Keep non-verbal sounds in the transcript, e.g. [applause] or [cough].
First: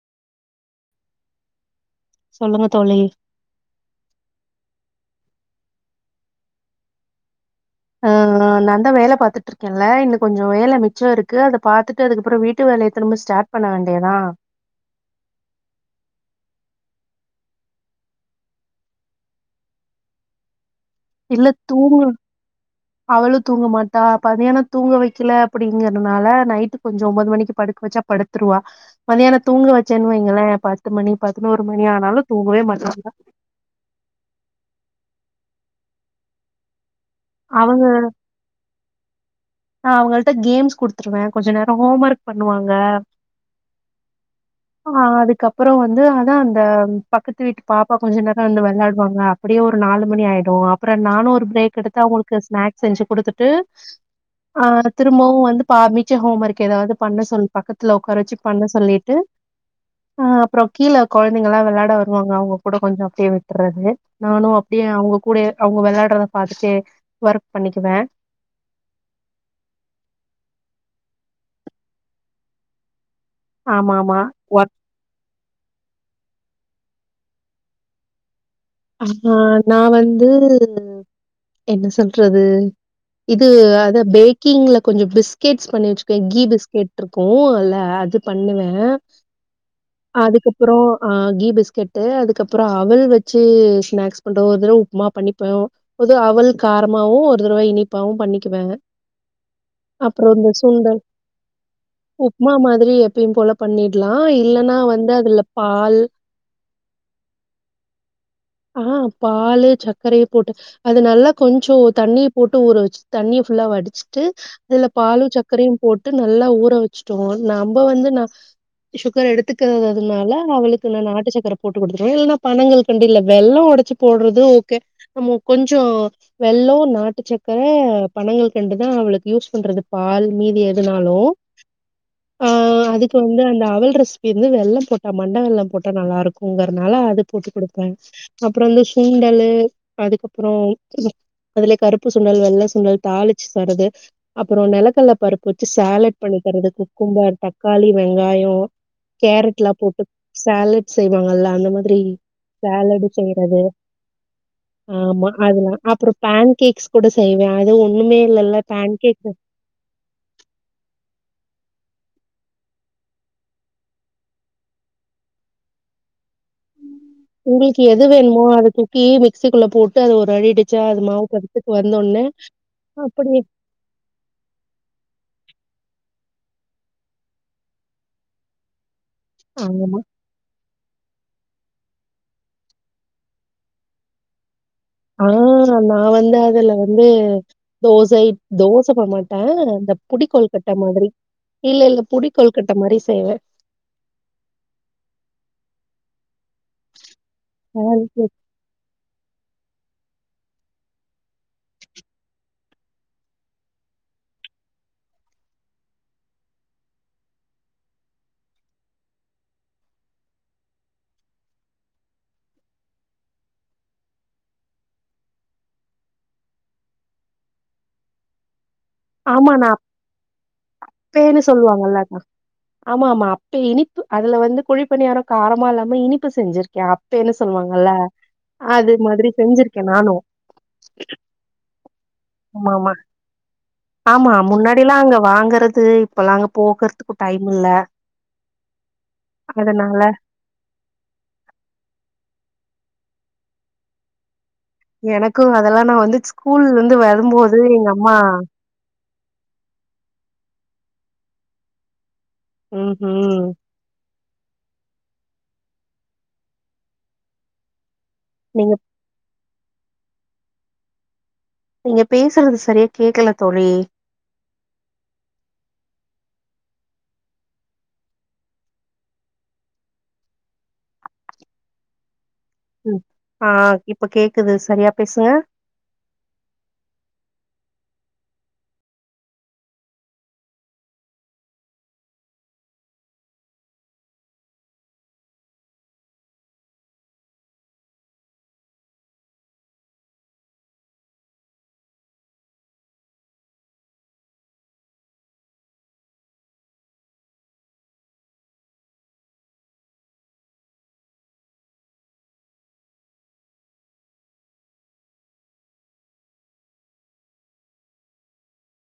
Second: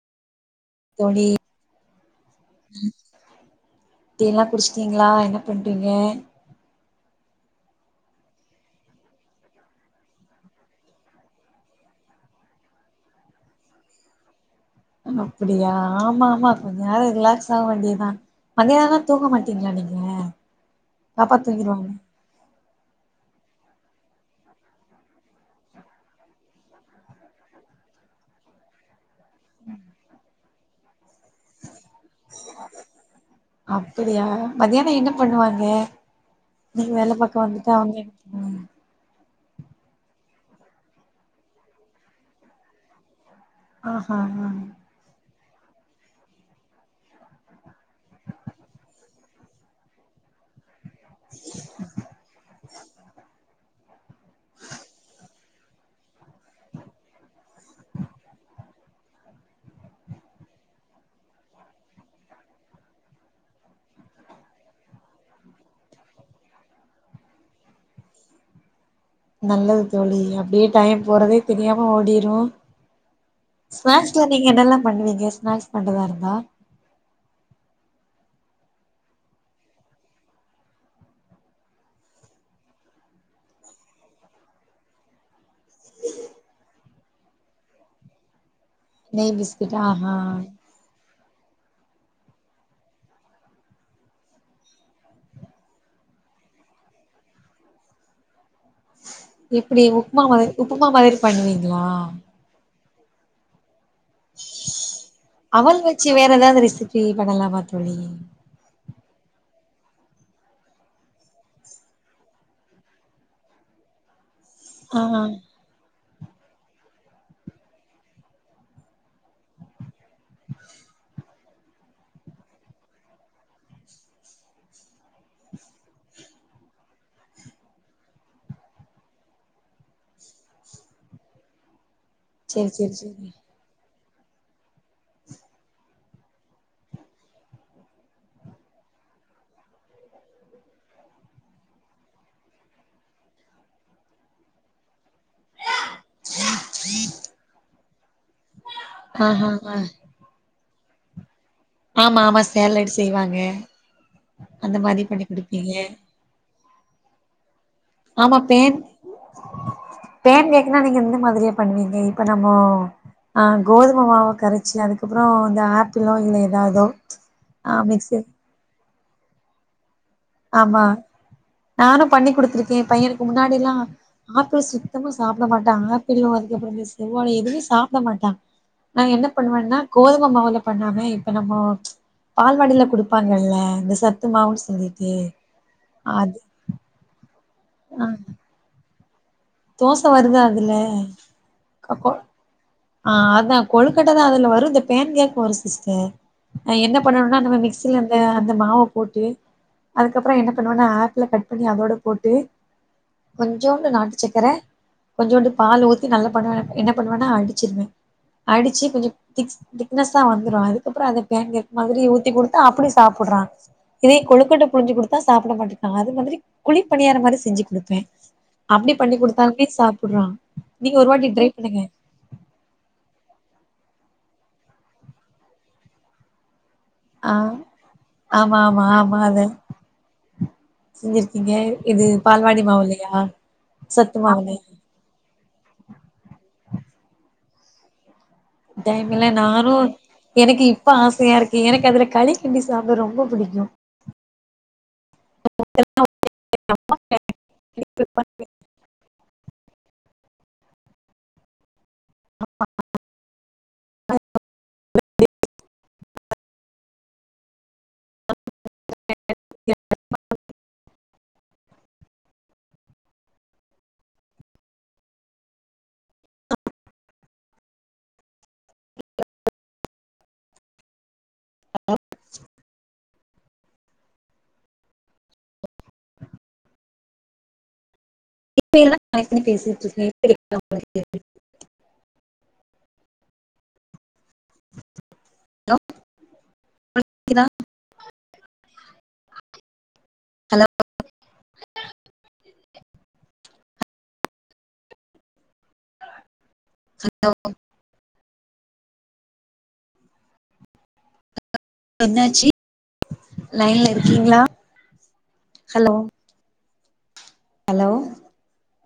தோழி சொல்லுங்க தோழி டீ எல்லா குடிச் சிங்களா என்ன பண்றீங்க ஆ ஆ நா தா வேல பாத்துட்டு இருக்கேன்ல இன்ன கொஞ்சோ வேல மிச்சம் இருக்கு அத பாத்துட்டு அதுக்கப்புறோ வீட்டு வேலய திரும்ப ஸ்டார்ட் பண்ண வேண்டியதா அப்பிடியா ஆமா ஆமா கொஞ்ச நேர ரிலாக்ஸ் ஆவ வேண்டியதா மதியனோ தூக்க மாட்டீங்களா நீங்க பாப்பா இல்ல தூங்கிருவாங்க தூங்குவ அவளு தூங்க மாட் டா மதியான தூங்க வைக்கல அப்பிடிங்கறனால நைட்டு கொஞ்சோ ஒம்பது மணிக்கி படுக்க வச்சா படுத்துருவா மத்தியானோ தூங்க வச்சேன்னு வைங்களே பத்து மணி பதனோரு மணி ஆனாலு தூங்கவே மாட்டா [unintelligible] அப்படியா மதியானோ என்ன பண்ணுவாங்க நீ வேல [unintelligible] வந்துட்டா ஆன்லைன் ஆமா நா அவங்கள்ட்ட கேம்ஸ் குடுத்துருவே கொஞ்ச நேரோ ஹோம் ஒர்க் பண்ணுவாங்க ஆஹா ஆ அப்புறோ வந்து அதா அந்த பக்கத்து வீட்டு பாப்பா கொஞ்ச நேரோ வந்து வெளாடுவாங்கலா அப்பிடியே ஒரு நாலு மணி ஆயிடு அ ப்றோ நானு ஒரு பிரேக் எடுத்து அவங்களுக்கு ஸ்நாக்ஸ் செஞ்சு குடுத்துட்டு ஆ திரும்பவு வந்து பா மிச்ச ஹோம் ஒர்க் எதாவது பண்ண சொல் பக்கத்துல உக்கார வச்சு பண்ண சொல்லிட்டு ஆ அப்புறோ கீழ கொழந்தைங்கல்லா வெளையாட வருவாங்க அவங்க கூட கொஞ்சோ அப்டியே விட்டுறது நானு அப்டியே அவங்க கூடயே அவங்க வெளையாடுறத பாத்துட்டே ஒர்க் பண்ணிக்குவே நல்லது தோழி அப்டியே டைம் போறதே தெரியாம ஓடிரு ஆமாமா. ஸ்நாக்ஸ்ல நீங்க ஒர்க் என்னெல்லா பண்ணுவீங்க ஸ்நாக்ஸ் பண்றதா இருந்தா ஆ நா வந்து என்ன சொல்றது இது அதா பேக்கிங்ல கொஞ்ச பிஸ்கேட்ஸ் பண்ணி வச்சுக்குவே கீ பிஸ்கேட் இருக்கு அல்ல அது பண்ணுவே நெய் பிஸ்கட் ஆஹா அதுக்கப்புறோ ஆ கீ பிஸ்கெட்டு் அதுக்கப்புறோ அவல் வச் சு ஸ்நாக்ஸ் பண்ற ஒரு தடவ உப்மா பண்ணிப்பே ஒரு தடவ அவல் காரமாவு ஒரு தடவ இனிப்பாவு பண்ணி எப்பிடி உப்மா மாரி இந்த உப்புமா சுண்டல் மாதிரி பண்ணுவீங்களா ப்பயு போல பண்ணி அவல் வச்சி வேற எதாவது ரெசிபி பண்ணலாமா தோழி? ஆ பாலு சக்கரய போட்டு அது நல்லா கொஞ்சோ தண்ணிய போட்டு ஊற வச்சு தண்ணிய ஃபுல்லா வடிச்சிட்டு அதுல ஆ பாலு சக்கரையு போட் டு நல்லா ஊற வச்சுட்டோ நம்ப வந்து நா சுகர் எடுத்துக்காததுனால அவளுக்கு நா நாட்டு சக்கர போட்டு குடுத்துருவே இல்லனா பனங்கல்கண்டு இல்ல வெல்லோ ஒடச்சு போடுறது ஓகே நம்ம கொஞ்சோ வெல்லோ நாட்டுச் சக்கர பனங்கல்கண்டுதா அவளுக்கு யூஸ் பண்றது பால் மீதி எதுனாலு ஆ சேரி சேரி அதுக்கு சேரி வந்து அந்த அவல் ரெசி பி வந்து வெல்லம் போட்டா மண்ட வெல்லம் போட்டா நல்லா இருக்குங்கறனால அது போட்டு குடுப்பே அப்புறோ வந்து சுண்டலு அதுக்கப்புறோ ம் அதுலயே கருப்பு சுண்டல் வெள்ள சுண்டல் தாளிச்சு தரது அப்புறோ நெலக்கடல பருப்பு வச்சு சேலட் பண்ணி தரது குக்கும்பர் தக்காளி வெங்காயோ ஆஹா கேரட்லா ஆ போட்டு சேலட் செய்வாங்கல்ல அந்த மாதிரி ஆமா ஆமா சேலட் சேலடு செய்வாங்க செய்யறது அந்த மாரி பண்ணி ஆமா குடுப்பீங்க அதுலா அப்புறோ பே ஓகே கேக்ஸ் கூட செய்வேன் அது ஒண்ணுமே ஆமா இல்லல்ல பேன் பேன்கேக்கு பேன் கேக்குனா நீங்க எந்த மாதிரியா பண்ணுவீங்க இப்ப நம்மோ அ கோதும மாவ கரைச்சு அதுக்கப்புறம் இந்த ஆப்பிளோ இல்ல ஏ உங்களுக்கு எது வேணுமோ அதுக்கு இப்படியே மிக்ஸி குள்ள போட்டுக்கணும் ஆமா நானும் வந்தோனே பண்ணி் கொடுத்துருக்கேன் பையனுக்கு அப்படியே முன்னாடி எல்லாம் ஆப்பிள் சுத்தமா சாப்பிட மாட்டாங்க அது அப்புறம் இந்த செவ்வால பழம் எதுவுமே சாப்பிட மாட்டான் நான் என்ன பண்ணுவேன்னா ஆமா கோதுமை மாவுல பண்ணாம இப்ப நம்ம பால்வடில கொடுப்பா்கள்ல்ல இந்த சத்துமாவுன்னு சொல்லி ஆஹ நான் வந்து அதுல வந்து ஆ தோசை தோ சத்துமாவு அன் இந்த தோச புடி வருது அதுல கொல்கட்டை மாதிரி இல்ல இல்ல புடி கொல்கட்டை ஆஹ அதான் கொழுக்கட்டை தான் அதுல வரும் இந்த பேன் கேக் வரும் சிஸ்டர் ஹ என்ன பண்ணணும்னா நம்ம மிக்சியில அந்த அந்த மாவை போட்டு அதுக்கப்புறம் என்ன பண்ணுவன்னா ஆப்பிளை கட் பண்ணி அதோட போட்டு கொஞ்சோண்டு நாட்டு சக்கரை கொஞ்சோண்டு பால் ஊத்தி நல்லா பண்ணுவ என்ன பண்ணுவேன்னா அடி அடிச்சு கொஞ்சம் திக் திக்னஸ்சா வந்துரும் அதுக்கப்புறம் அதை பேன் கேக் மாதிரி ஊத்தி கொடுத்தா அப்படியே சாப்பிடுறான் இதே கொழுக்கட்டை புழிஞ்சு கொடுத்தா சாப்பிட மாட்டே இருக்காங்க அது மாதிரி குழிப்பணியாற மாதிரி செஞ்சு கொடுப்பேன் அப்படி பண்ணி ஆமா கொடுத்தாலுமே நா சாப்பிடறான் நீங்க ஒரு வாட்டி அப்பேன்னு ட்ரை பண்ணுங்க சொல்லுவாங்கல்ல ஆமா ஆமா அப்ப இனிப்பு அதுல வந்து குழிப்பணியாரம் காரமா இல்லாம இனிப்பு செஞ்சிருக்கு அப்ப ஆ என்ன சொல்லுவாங்கல்ல ஆமா ஆமா அது ஆமா மாதிரி அத செஞ்சிருக்கேன் நானும் செஞ்சிருக்கீங்க இது பால்வாடி ஆமாம மாவுலையா சத்து ஆமா மாவுலையா முன்னாடி எல்லாம் அங்க வாங்கறது இப்பல்லாம் போகறதுக்கு டைம் இல்ல டைமல நானும் அதனால எனக்கு இப்ப ஆசையா இருக்கேன் எனக்கு அதுல களி கிண்டி சாப்பிட ரொம்ப பிடிக்கும் எனக்கும் அதெல்லாம் நான் வந்து ஸ்கூல்ல இருந்து வரும்போது எங்க அம்மா உஹம் உம் நீங்க ஏ நீங்க பேசுறது சரியா கேக்கல தோழி ஆ ம் ஆ இப்ப கேக்குது சரியா பேசுங்க இப்ப எல்லாம் காயக்கனி பேசிட்டுருக்கு [inaudible] ஹலோ ஹலோ கேக்குதா ஹலோ ஹலோ என்னாச்சி லைன்ல இருக்கீங்களா ஹலோ ஹலோ